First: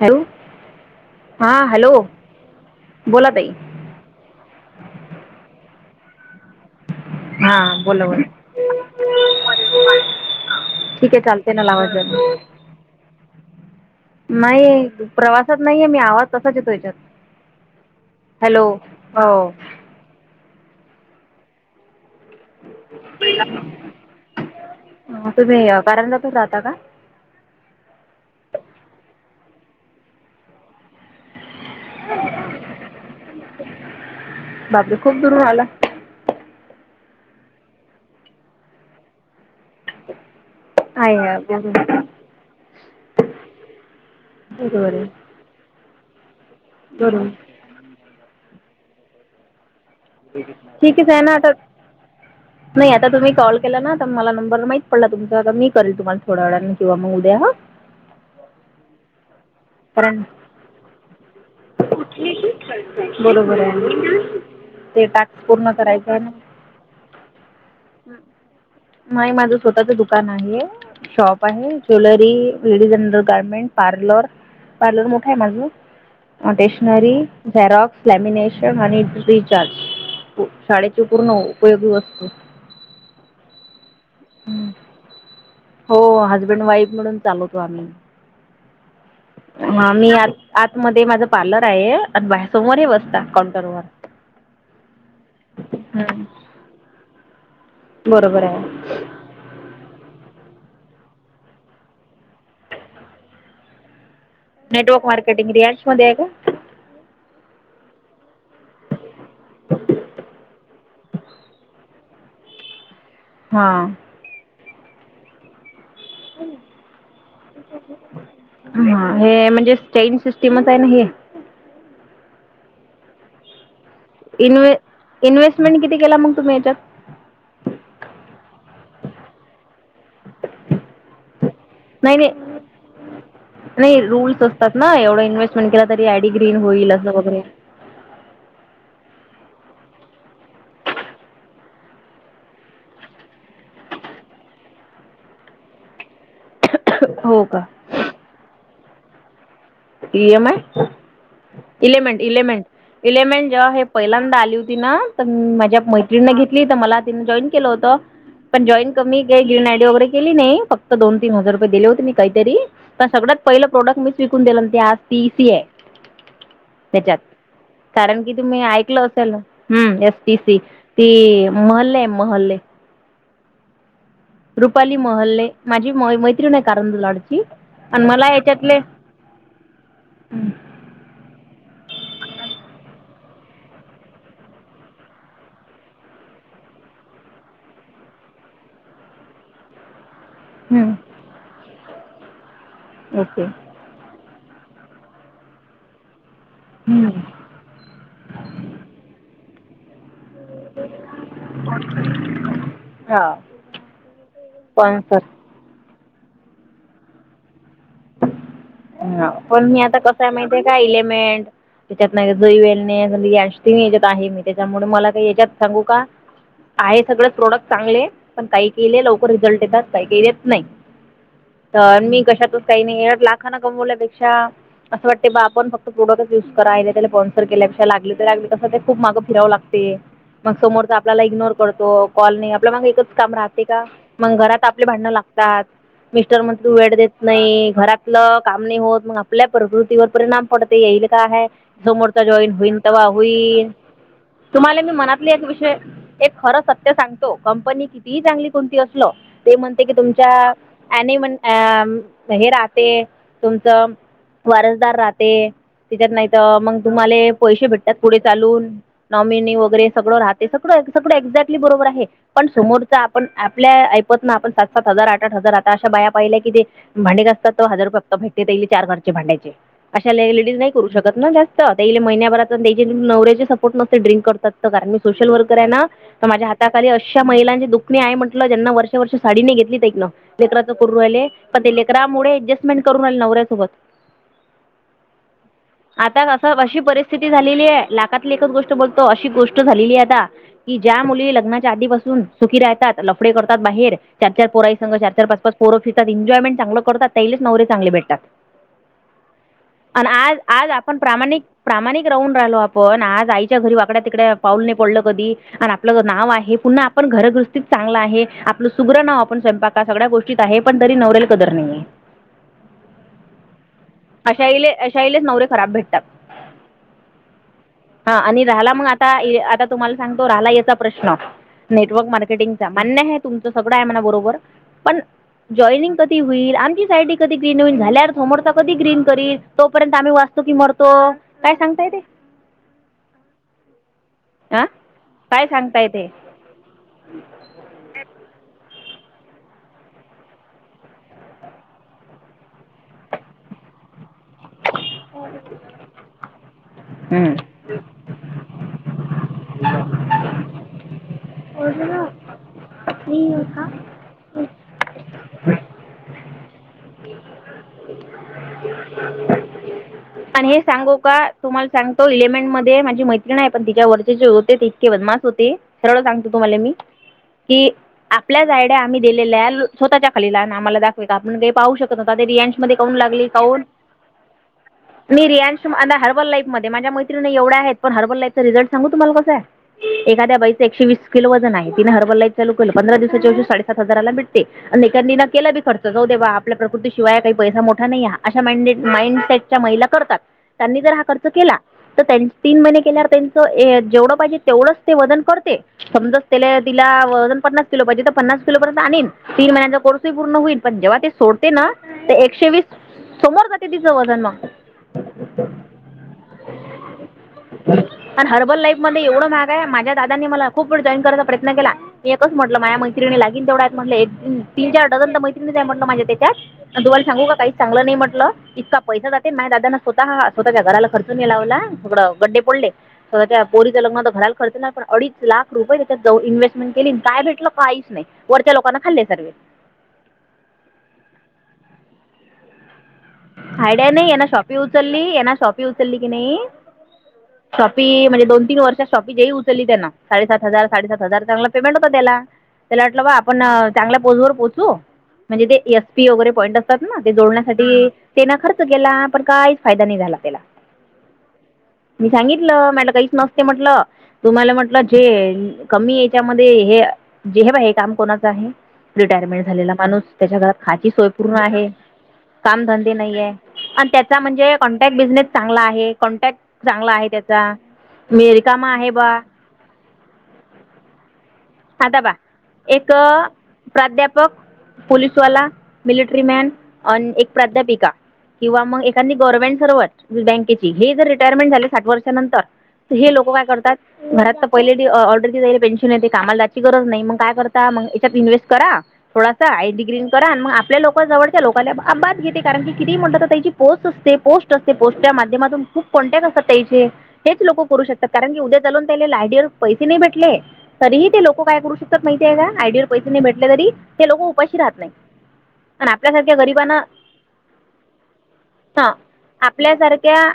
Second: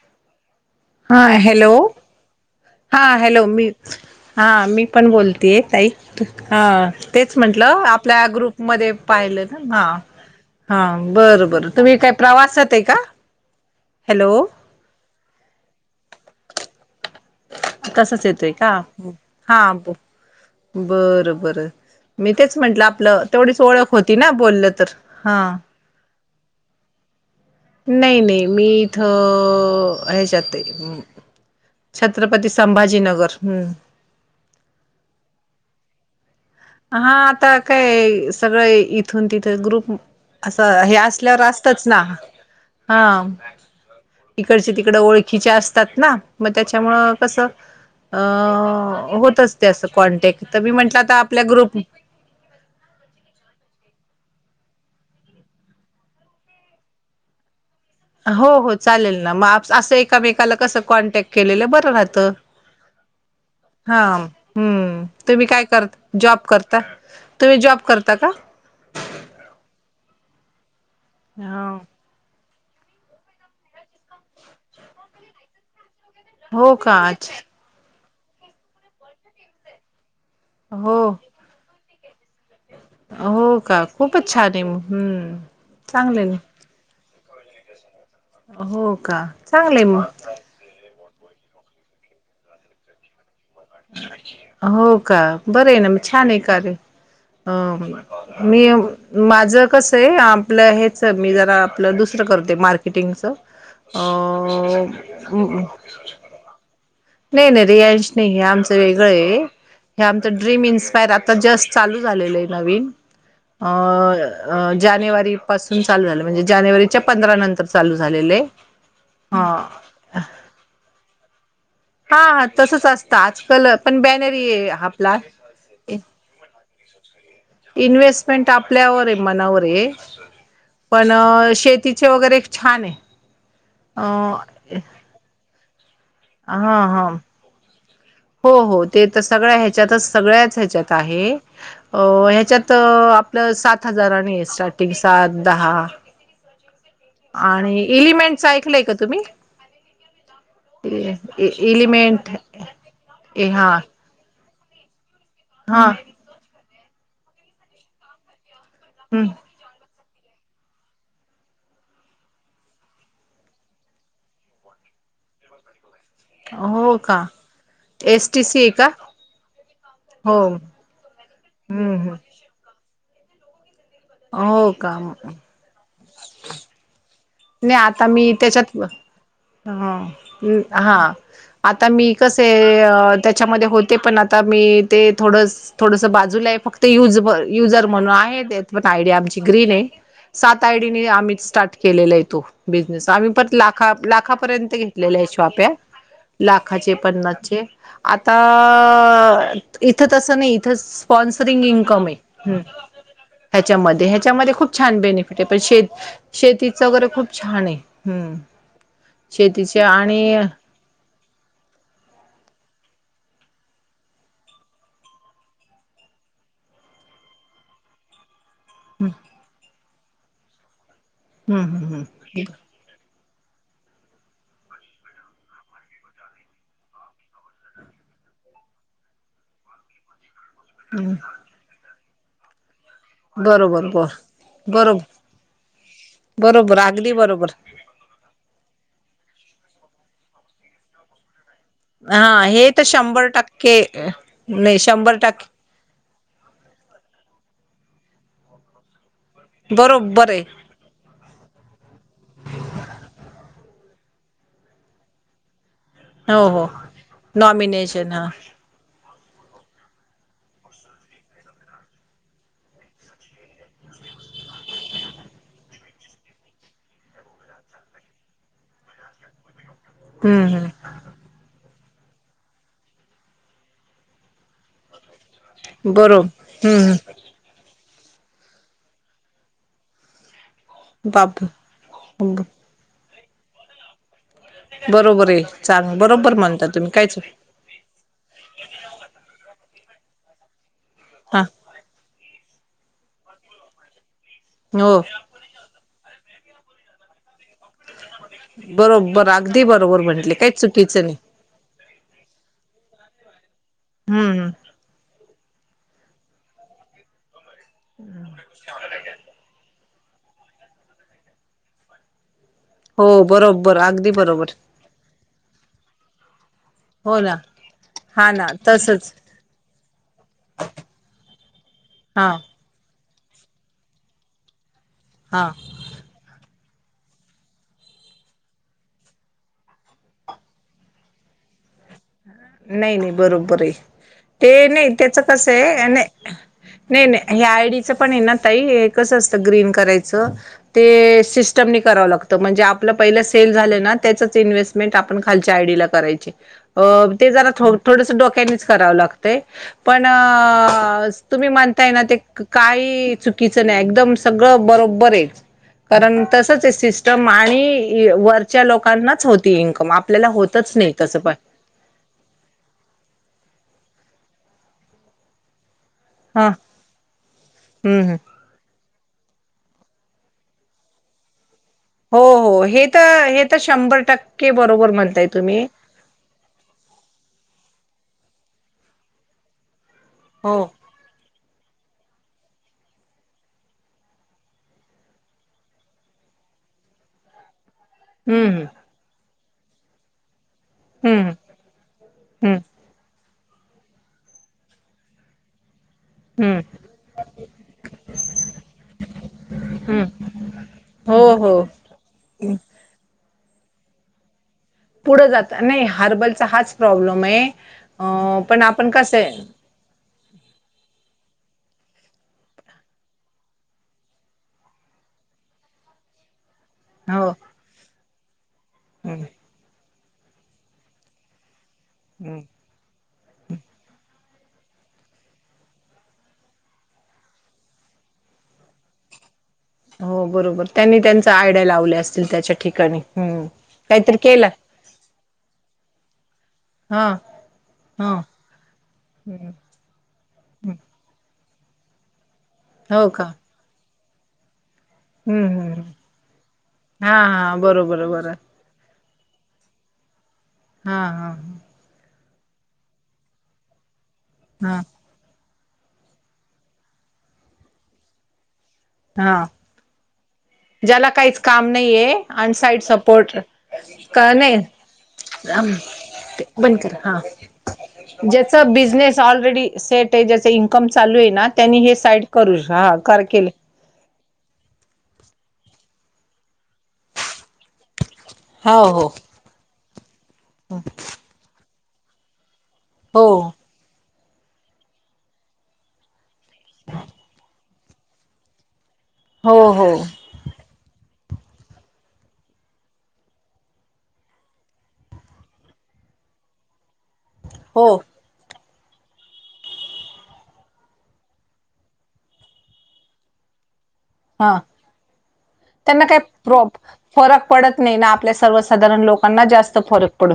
Hello हा hello,, हा बोला हॅलो, ताई मी, हा, मी पण बोलतेय, ताई,, ह, तेच हा म्हंटलं,, बोला बोला आपल्या ग्रुपमध्ये पाहिलं ना,, हा, हा, ठीक आहे बरं चालते ना बरं लावा तुम्ही काही, जरा प्रवासात आहे का? हॅलो नाही,, प्रवासात नाहीये मी, आवाज तसाच येतोय याच्यातऽ तसच येतोय का हा ब बर बर मी तेच म्हंटलं आपलं तेवढीच ओळख होती ना बोललं तर हा पंदापून राहता का नाही नाही, मी इथं,, ह्याच्यातऽ छत्रपती संभाजीनगर,, हम्म, बापरे,, खूप दूरुन आला, हा, आता काय सगळं इथून, तिथं ग्रुपऽ असं, हे आहे असल्यावर असतच बरोबर ना,, हा, इिकडची बरोबर तिकडची आहे ओळखीऽ खिच्या असतात ना मग त्याच्यामुळं बरोबर कसं अ होतच तस कॉन्टॅक्ट तर मी म्हंटलं ठीकच तर आहे ना आपल्या आता ग्रुप आहे नाही आता तुम्ही कॉल केला ना तर मला नंबर माहित तुमचा मी करन तुम्हाला थोड्या वेळाने किंवा मग उद्याा हो हो चालेल ना मग असं कारण एकामेकाला कसं कॉन्टॅक्ट केलेलं बरं राहत बरोबर हा आहे हम्म ते टास्क तुम्ही काय पूर्ण करायचं करता आहे ना जॉब करता तुम्ही जॉब करता का नाही माझं स्वतःच दुकान आहे शॉप हा आहे jewellery ladies general garment parlour parlour मोठा आहे माझं हो का स्टेशनरी अच्छा झेरॉक्स लेमिनेशन आणि रिचार्ज हो शाळेची पूर्ण उपयोगी वस्तू हो का खूपच छान आहे हम्म हो चांगले नाही हजबंड वाईफ म्हणून चालवतो आम्ही हो का चांगलंय आम्ही हा मग हि एप आत मध्ये माझा पार्लर आहे आणि बाहेर समोर हे रस्ता कॉर्न हो का. बरं आहे ना. मग हम्म, छान आहे कार्य अ हो बरोबर हो. आहे मी माझं कस आहे. आपलं हेच मी जरा आपलं दुसरं करते मार्केटिंगच. ह नेटवर्क मार्केटिंग रियाल्स मध्ये आहे का नाही नाही रियांश नाही. हे आमचं वेगळं आहे. हे आमचं ड्रीम इन्स्पायर आता जस्ट चालूच न जानेवरी मध्ये झाले आहे हा नवीन जानेवारी पासून चालू झालं. म्हणजे जानेवारीच्या पंधरा नंतर चालू झालेले हा. चेन सिस्टीमच आहे ना हे. हा हा तसच असतं आजकाल. पण बॅनर ये आपला इन्व् इन्व्हेस्टमेंट किती केला मग तुम्ही याच्यात? हम् [inaudible] इन्व्हेस्टमेंट आपल्यावर आहे मनावर आहे. पण शेतीचे नाही नाही वगैरे एक छान आहे अं. त्यात ना एवढ इन्व्हेस्टमेंट केला तरी आयडी ग्रीन हा होईल हा असं वगैरे. हो हो ते तर सगळ्या ह्याच्यातच सगळ्याच ह्याच्यात आहे. अ ह्याच्यात आपलं सात हजाराणी आहे स्टार्टिंग सात दहा. हो का आणि एलिमेंटच ऐकलंय का तुम्ही? E M I element element element a element जेव्हा हा आहे. पहिल्यांदा आली होती ना. तर माझ्या हा मैत्रीणी घेत तर मला तिन जॉईन केलं होत. पण जॉईन कमी हम्म का ग्रीन आयडी वगैरे केली नाही. फक्त दोन तीन हजार रुपये दिले होते. काहीतरी तर सगळ्यात पहिले प्रोडक्ट मिच विकून दिले होते. त्यात तीती है. हो का, कारण एस की टी सी तुम्ही आहे का ऐकल असेल एस टी हो सी ते महलले हम्म महले. हो रुपाली का महल्ले माझी म मैत्रीणी कारण लढते नाही आता मी त्याच्यात ह हा. आता मी कसे त्याच्यामध्ये होते. पण आता मी ते थोडं थोडस बाजूला आहे. फक्त युज युजर म्हणून आहे. पण आयडिया आमची ग्रीन आहे. सात हम्म आयडीने आम्ही स्टार्ट केलेला येतो बिझनेस आम्ही ओके ला लाख लाखापर्यंत घेतलेल्या आहे. शॉप्या लाखाचे पन्नासचे आता इथं तसं नाही. इथं स्पॉन्सरिंग इन्कम आहे. हा ह्याच्यामध्ये ह्याच्यामध्ये खूप छान स्पॉन्सर बेनिफिट पण श शेतीच वगैरे खूप छान आहे हम्. हा पण मी आता कस आहे माहितीे का इलेमेंट त्याच्यात नाही ईवेलणेस याच्यात आहे मी त्याच्यामुळे मला काही याच्यात सांगू का आहे सगळें प्रोडक्ट चांगले पण काही केले लवकर रिझल्ट येतात. काही केलेत देत नाही. हम्म तर हम्म मी कशातच काही नाही लाग खाना कमवल्यापेक्षा अस वाटते बा आपण फक्त यूज करायला हेला तेला लागते. मग समोर हम्म आपल्याला इग्नोर करतो. कॉल नाही आपल्य माग एक काम राहते का. बरोबर बर मग घरात आपले बरोबर भांडण लागतात. मिस्टर म्हन तू बरोबर वेड देत अगदी बरोबर नाही घरात आपलं काम नाही होत. मग आपल्या प्रकृतीवर परिणाम पडते येईल का आहे. समोरचा हा जॉईन हे होईन तर तेव्हा शंभर होईन. टक्के नाही तुम्हाला मी शंभर मनातले एक टक्के विषय एक खरं सत्य सांगतो. कंपनी कितीही चांगली कोणती असल ते म्हणते की बरोबर तुमच्या आहे आणि मण अ हे राह ते. तुमचं वारसदार राहते. त्याच्यात नाहीत. हो हो मग तुम्हाला पैसे भेटतात. नॉमिनेशन पुढे हा चालून. नॉमिनी वगैरे सगळं राहते सगळं सगळं एक्झॅक्टली बरोबर आहे. पण समोरच आपण आपल्या ऐपतन आपण सात सात हजार आठ आठ हजार आता अशा बाया पाहिल्या कि ते भांडेि घासतात तो हजार रुपया फक्त भेटेल ते चार घरचे भांड्याचे अशा हम्म लेडीज नाही हम्म करू शकत ना जास्त महि्याभरात त्या नवरऱ्याचे सपोर्ट नसतेड्रिंक करतात तर कारणी सोशल वर्क राय ना तर बरोब माझ्या हाताखाली हम्म अशा महिलांची दुखणे आहे म्हटलं ज्यांना वर्ष वर्ष साडीने घेतलीत एकक ना. लेकराच कररू राहिले बाप पण ते लेकरामुळे ऍडजस्टमेंट करून राहिले नवऱ्यासोबत बरोबर आहे चांग आता बरोबर क म्हणता अशी तुम्ही कायच परिस्थिती झालेली आहे ला. मनातली एकच गोष्ट बोलतो अशी गोष्ट झालेली आहे आता की ज्या मुली हा लग्नाच्या आधीपासून सुखी राहात लफडे करतात बाहे चार चार पोरा संघ हो चार चार पाच पाच पोर फिरतात ए्जॉयमेंट चांगलं करतात. त्यालेच नवरे चांगले भेटतात बरोबर अगदी बरोबर आणि म्हंटले आज काही आज आपण चुकीचं नाही प्रामाणिक प्रामाणिक राहून राहिलो आपण आज आईच्या घरी वाकड्या तिकड हम्म पाऊल पडलं कधी आणि आपलं नाव आहे पुन्हा आपण घरगरहस्तीत चांगलं आहे आपलं सुग्र नाव आपण स्वयंपाक का सगळ्या गोष्टीत आहे पण तरी नवरेल कदर नाहीे. हो बरोबर अगदी. अशा बरोबर अशाईलेच नवरे खराब भेटतात. हो ना. हा आणि ना राहाला मग आता तसच आता तुम्हाला सांगतो राहाला याचा प्रश्न नेटवर्क हा मार्केटिंग मान्य आहे तुमचं सगळं आहे मला बरोबर पण हा. जॉईनिंग कधी होईल आम साईड कधी ग्रीन होईल झाल्यार तमरता कधी ग्रीन करील तोपर्यंत आम्ही वाचतो की मरतो. काय सांगताय ते नाही नाही बरोबर आहे ते अ नाही त्याच काय कसं सांगता आहे येते. नाही. नाही नाही ह्या आयडीचं पण आहे ना तई हे कसं असतं ग्रीन करायचं. ते सिस्टमनी करावं लागतं म्हणजे आपलं पहिलं सेल झालं ना त्याच इन्व्हेस्ट. हम्म. ख आ. थोडंसं डोक्यानीच करावं लागतंय पण तुम्ही म्हणताय ना ते काही चुकीचं नाही एकदम सगळं बरोबर आहे. कारण तसच आहे सिस्टम आणि वरच्या लोकांनाच होती इन्कम आप आणि हे सांगो का तुम्हाला सांग. तो इलिमेंट मध्ये माझी मैत्रीि नाही पण तिच्या ववरचे जे होते ते इतके वदमास होते. सरवळ सांगतो हा तुम्हाला मी की हम्म हम्म आपल्या जाड. आम्ही दिलेल्या स्वतःच्या खलीला आ्हाला दाखवे का आपण काही पाहू शकतो. हो ते रिएं हो मध्ये हे कून तर लागली हे तर पाहून शंभर टक्के बरोबर. म्हणताय मी तुम्ही रियानशा हर्बल लाईफ मध्ये माझ्या एवढ्या आहेत पण हरबललाचं रिझल सांगू तुम्हाला कस आहे एखाद्या बाईच हो एकशे. किलो वजन आहे तिन हरबला लाईफ चालू केले पंधरा दिवसाच्या दिवशी साडेसात हजाराला भेटते. कांनी ना केला बी खर्च जाऊ दे आपल्या प्रकृतीशिवाय काही पैसा मोठ. हा नाही ह अशा मां हम्म माइंडसेटच्या महिला करतात त्यांनी जर हा खर्च हम्म केला. तर त्यां हम्म तीन महिने केल्यावर त्यांच जेवढं पाहिजे तेवढंच ते वजन करते समजा. त्या हम्म तिलाज पन्ना किो पाहिजे तर पन्नास किलोर्यंत आणन. तीन महिन्यांचा कोर्सही हम्म पूर्ण होईल पण जेव्हा ते हो सोडते हो ना. ते एकशे वीस सोमर जाते तिचं वजन मग पुढं जात नाही हर्बलचा हाच प्रॉब्लेम आहे अ पण आपण कसं आहे. दादानी मला खूप वे जॉईन कराचा प्रयत्न केला. म एकच म्हटलं माझ्या मैतिणीगीन तेवढं आहेत म्हटलं एक तीन चार झजन तर मैत्रणी आहे म्हटलं माझे त्याच्यात. आणि तु्हाला सांगू हो काही चांगलं नाही म्हटलं इतका पैसा हम्म ते माझ ददाना स्वतःा स्वतःच्या घराला खर्च नाही लावला सगड हम्म गड्डे पडले. त्या पोरीच्या लग्नान तर घरायला खर्च नाही पण अडीच लाख रुपये त्याच्या इन्हेस्टमेंट केली काय भेटलं काहीच नाही. वरच्या लोकांना खाल्ले सर्वे. हो बरोबर त्यांनी त्यांचा आयड्या लावल्या असतील, त्याच्या ठिकाणी. हम्म आयड्या नई काहीतरी याना केलं शॉपि उचलली, येना शॉपी उचलली की नाही हा शॉपी, हा म्हणजे दोन तीन वर्षात शॉपी जे हम्म, उचलली त्यांना. साडेसात हजार हम्म. साडेसात हजार चांगला पेमेंट होता त्याला. त्याला वाटलं हो बा का आपण चांगल्या पोझ वर पोचू, म्हणजे हम्म ते हम्म एस हम्म. पी वगैरे पॉईंट असतात ना ते हा हा जोडण्यासाठी बरोबर बरं तेनं खर्च केला, पण काहीच फायदा नाही झाला त्याला. हा हा. मी सांगितलं, मला काहीच नसते म्हटलं. तुम्हाला म्हटलं हा जे कमी एच्यामध्ये हे. जे हे बा हे काम कोणाचं आहे, हा रिटायरमेंट झालेला माणूस. त्याच्या घरात खाची ज्याला सोयपूर्ण काहीच आहे. काम नाहीये अनसाईड कामधंद ए हाय सपोर्ट आणि त्याचा का म्हणजे नाही कॉन्टॅक्ट बिझनेस चांगला आहे. कॉन्टॅक्ट बंद चांगला कर आहे हा त्याचा. मी ज्याचा रिकामा आहे बा. बिझनेस ऑलरेडी सेट आहे ज्याच इन्कम चालू आहे ना, त्यांनी हे आता पहा साईड करू एक हा कर केले. प्राध्यापक, पोलीसवाला, मिलिटरी मॅन अन एक प्राध्यापिका. किंवा मग हो एखादी हो गव्हर्मेंट सर्व बँकेची. हे जर रिटायरमेंट झाली साठ वर्षानंतर हे लोक हो काय करतात, घरात तर पहिले ऑर्डर दि जायले पेन्शन येते कामाल जायची गरज नाही. मग काय करता मग याच्यात इन्व्हेस्ट करा थोडासा हो हय हो डिग्रीन करा. मग आपल्या लोक जवळ लोकाला बात घेते. कारण की किती म्हणतात तर त्याची पोस्ट असते पोस्ट असते पोस्टच्या माध्यमातून खूप कोन्टॅक्ट असतात त्याचे. हेच लोक करू हो शकतात, कारण की उद्या चालून त्या लायडीवर पैसे नाही भेटले. तरीही ते लोक काय करू शकतात माहिती आहे का? आयडीवर पैसे नाही भेटले तरी, ते लोक हा उपाशी राहत नाही. आणि त्यांना काही आपल्यासारख्या प्रॉ गरिबांना फरक पडत नाही ना. आपल्या हां सर्वसाधारण लोकांना जास्त फरक आपल्यासारख्या पड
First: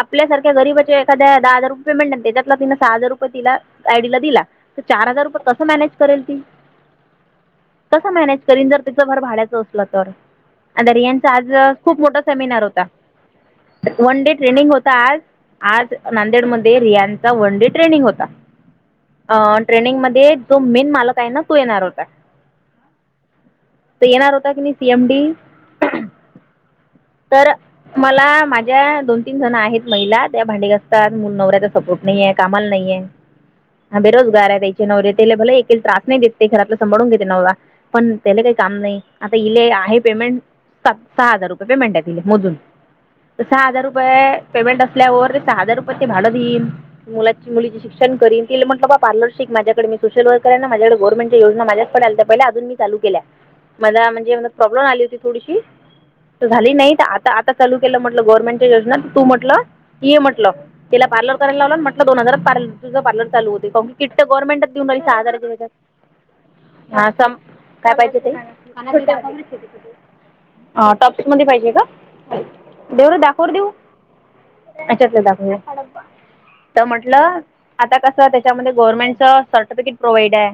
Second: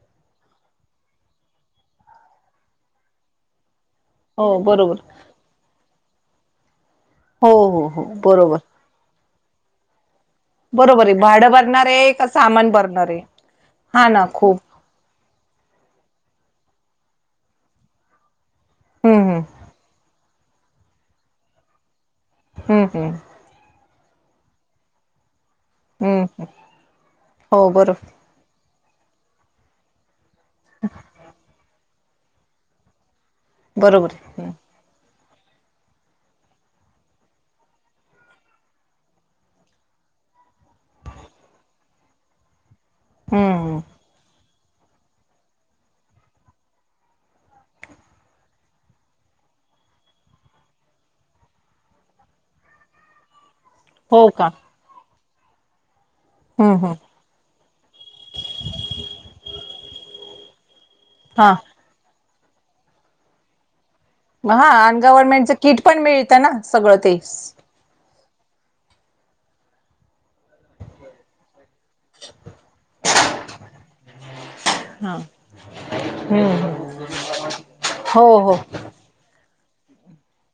आपल्यासारख्या गरीबाच्या एखाद्या दहा हजार रुपये पेमेंट, त्याच्यातला तिनं सहा हजार रुपये तिला आयडी ला दिला. हो बरोबर तर कस मॅनेज करेल ती. हो हो हो कस मॅनेज बरोबर करीन जर तिचं घर भाड्याचं असलं तर. आ दरि बरोबर आहे यांचा आज भाडं भरणार खूप आहे मोठा का सेमिनार सामान होता. भरणार आहे हा वन ना डे खूप ट्रेनिग होती ता आज. आज नांदेडमध्येध्ये रियांचा वन डे ट्रेनिंग होता. हम्म हम्म अ- ट्रेनिंगमध्ये जो मेन मालक आहे ना, तो येणार होता. हम्म हम्म. येणार होता की नाही सी एम डी. हम्म तर हो बरोबर मला माझ ज्या दोन तीन जण आहेत महिला, त्या भांडी घासतात. मूल नवऱ्याचा सपोर्ट नाहीेय, कामाला नाहीये. हा बेरोजगार आहे त्याचे नवरेतेला एके त्रास नाही देत ते घरात सभाळून घेते नवरा. पण त्याला काही काम नाही. आता इले आहे पेमेंट स सहा हजार रुपये पेमेंट हाय तिला मोजून. तर सहा हम्म हजार रुपये पे पेमेंट असल्यावर हजार रुपये ते भाडं देईन, मुलाची मुलीचे शिक्षण करीन. तिला म्हटल बा पार्लर शिक माझ्याकडे, मी सोशल वर्कर आहे ना माझ्याडे गवर्मेंटच्या योजना माझ्याकडे आलत्या पहिला अजून मी चालू केल्या. मला हो म्हणजे का म प्रॉब्लेम आली होती थोडीशी. त झाली हम्म नाही हम्म तर आता आता चालू केलं म्हटलं गव्हर्नमेंटच्या योजना. तू म्हटलं ये म्हटलं तिला पार्लर हा कराय लावल म्हटलं दोन हजारात पार्लर तुझं पार्लर चालू होते किट्ट गव्हर्नमेंटात हा देऊन बई आणि सहा हजार दिले गव्हर्नमेंटचं तर. किट पण मिळतं ना सगळं सहा हा ते स काय पाहिजे ते? ह टॉप्स मध्ये पाहिजे का? देऊ रे दाखव देऊ. हा याच्यातले दाखूया. तर हम्म म्हटलं आता कस हो हो गवर्नमेंटच सर्टिफिकेट प्रोवइड आहे.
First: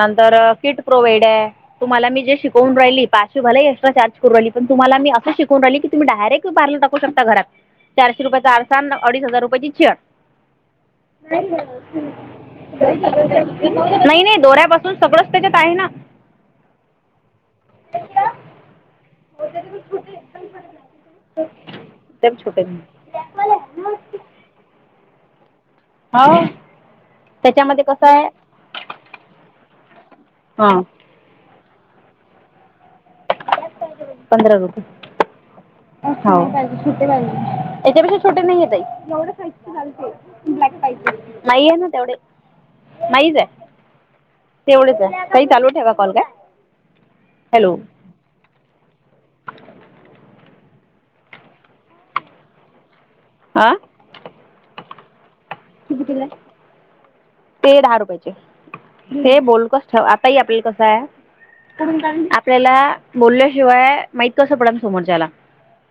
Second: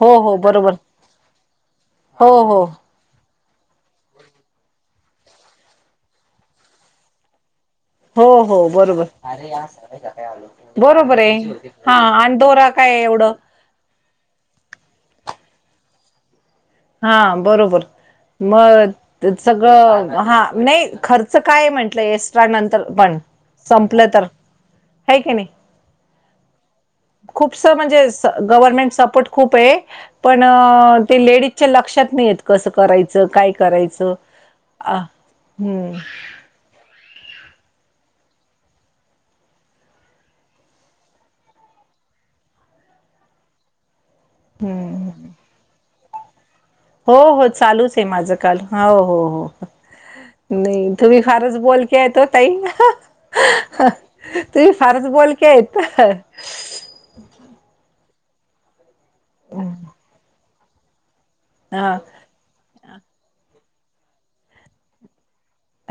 हो हो बरोबर किट प्रोवइड आहे. तुम्हाला मी हो जे हो शिकवून राहिली, पाच तुम्हालाही एक्स्ट्रा चार्ज करू राहिली. पण तुमला मी असं शिकवू राहिली कि तुम्ही डायरेक्ट पार्लर टाकू शकता घरात. चारशे हो रुपयाचा हो आरसा अन बरोबर अडीच हजार रुपयाची चेअर. बरोबर आहे हा आणि दोरा [unintelligible] काय एवढं नाही नाही दोऱ्यापासून सगळंच त्याच्यात आहे ना. हा बरोबर, मग [unintelligible] सगळं, हां नाही खर्च काय म्हंटलं, ते एक्स्ट्रा छोटे नंतर पण संपलं, तर हे की नाही? हो. खूपसं त्याच्यामध्ये कसं म्हणजे, आहे स गव्हर्मेंट सपोर्ट खूप आहे, पण हां ते लेडीजच्या लक्षात नाहीयेत, कसं करायचं, काय करायचं. पंधरा आं, हम्म. त्याच्यापेक्षा छोटे नाही आहे, ताई. ब्लॅक पाहिजे नाही, हे ना, तेवढे नाहीच आहे. तेवढेच हम्म. आहे ताई, चालू ठेवा कॉल काय. हो हो, हॅलो चालूच आहे माझं कॉल. हाव, हो हो. नाही, तुम्ही फारचं बोलक्या आहेत हो ताई. हां हं, तुम्ही फारचं बोलक्या आहेत. किती दिलं? ते दहा रुपयाचे. हे बोल, कसं आता हे आपल्याला कसं आहे? हा तेला बोलल्याशिवाय माहित कसं पडल समोरच्याला?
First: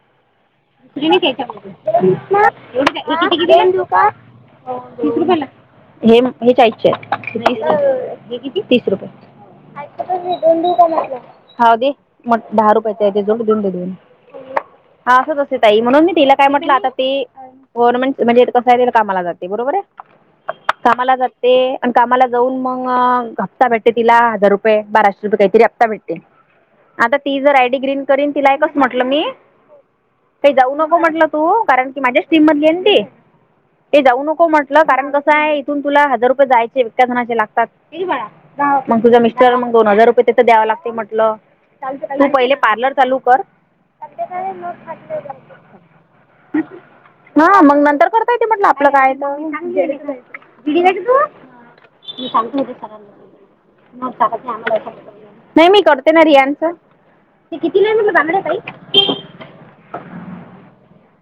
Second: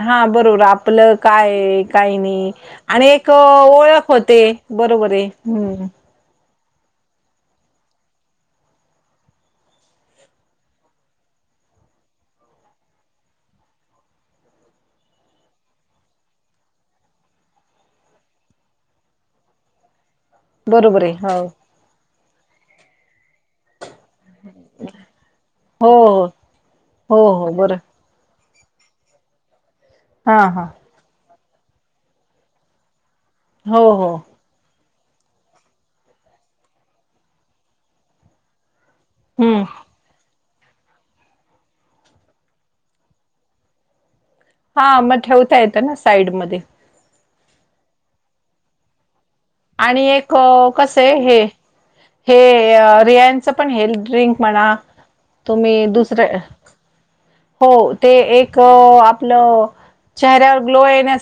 हां, बरोबर. आपलं काय आहे, काय नाही आणि एक ओळख होते. बरोबर हे. हम्म. हेम, हे चाळीसच. हे किती? तीस रुपये. [unintelligible] दोन देऊ का मागं? हां, दे मग दहा रुपयाचा आहे, ते जोड दोन दे दोन. हां, असंच असतय ताई. म्हणून मी तिला काय म्हटलं, आता ते गव्हर्नमेंट म्हणजे [unintelligible] कामाला जात ते बरोबर आहे? बरोबर आहे कामाला हो जाते आणि कामाला जाऊन मग हप्ता भेटते. तिला हजार रुपये, बाराशे रुपये काहीतरी हफ्ता हो भेटते. हो आता हो ती हो जर आयडी बरं ग्रीन करीन. तिला एकच म्हटलं मी, हां ते हां जाऊ न को म्हटलं तू, कारण की माझ्याच टीम मधली आहे न ती. हो ते हो जाऊ नको म्हटलं, कारण कसं आहे, इथून तुला हजार रुपये जायचे एका जनाचे लागतात. मग तुझा हम्म मिस्टरांना दोन हजार रुपये तर द्याव लागतंय, म्हटलं. तु पहिले पार्लर चालू कर. हा, मग ठेवता येतं ना साईडमध्ये. हां, मग नंतर करता येते म्हटलं, आपलं काय तर. आणि एक कसंय हे हे अ रियांच पण हेल्थ ड्रिंक म्हणा. नाही मी तुम्ही करते ना दुसरं, अ. रियांचं हो. ते एक अ आप लं चेहऱ्यावर ग्लो येण्यासाठी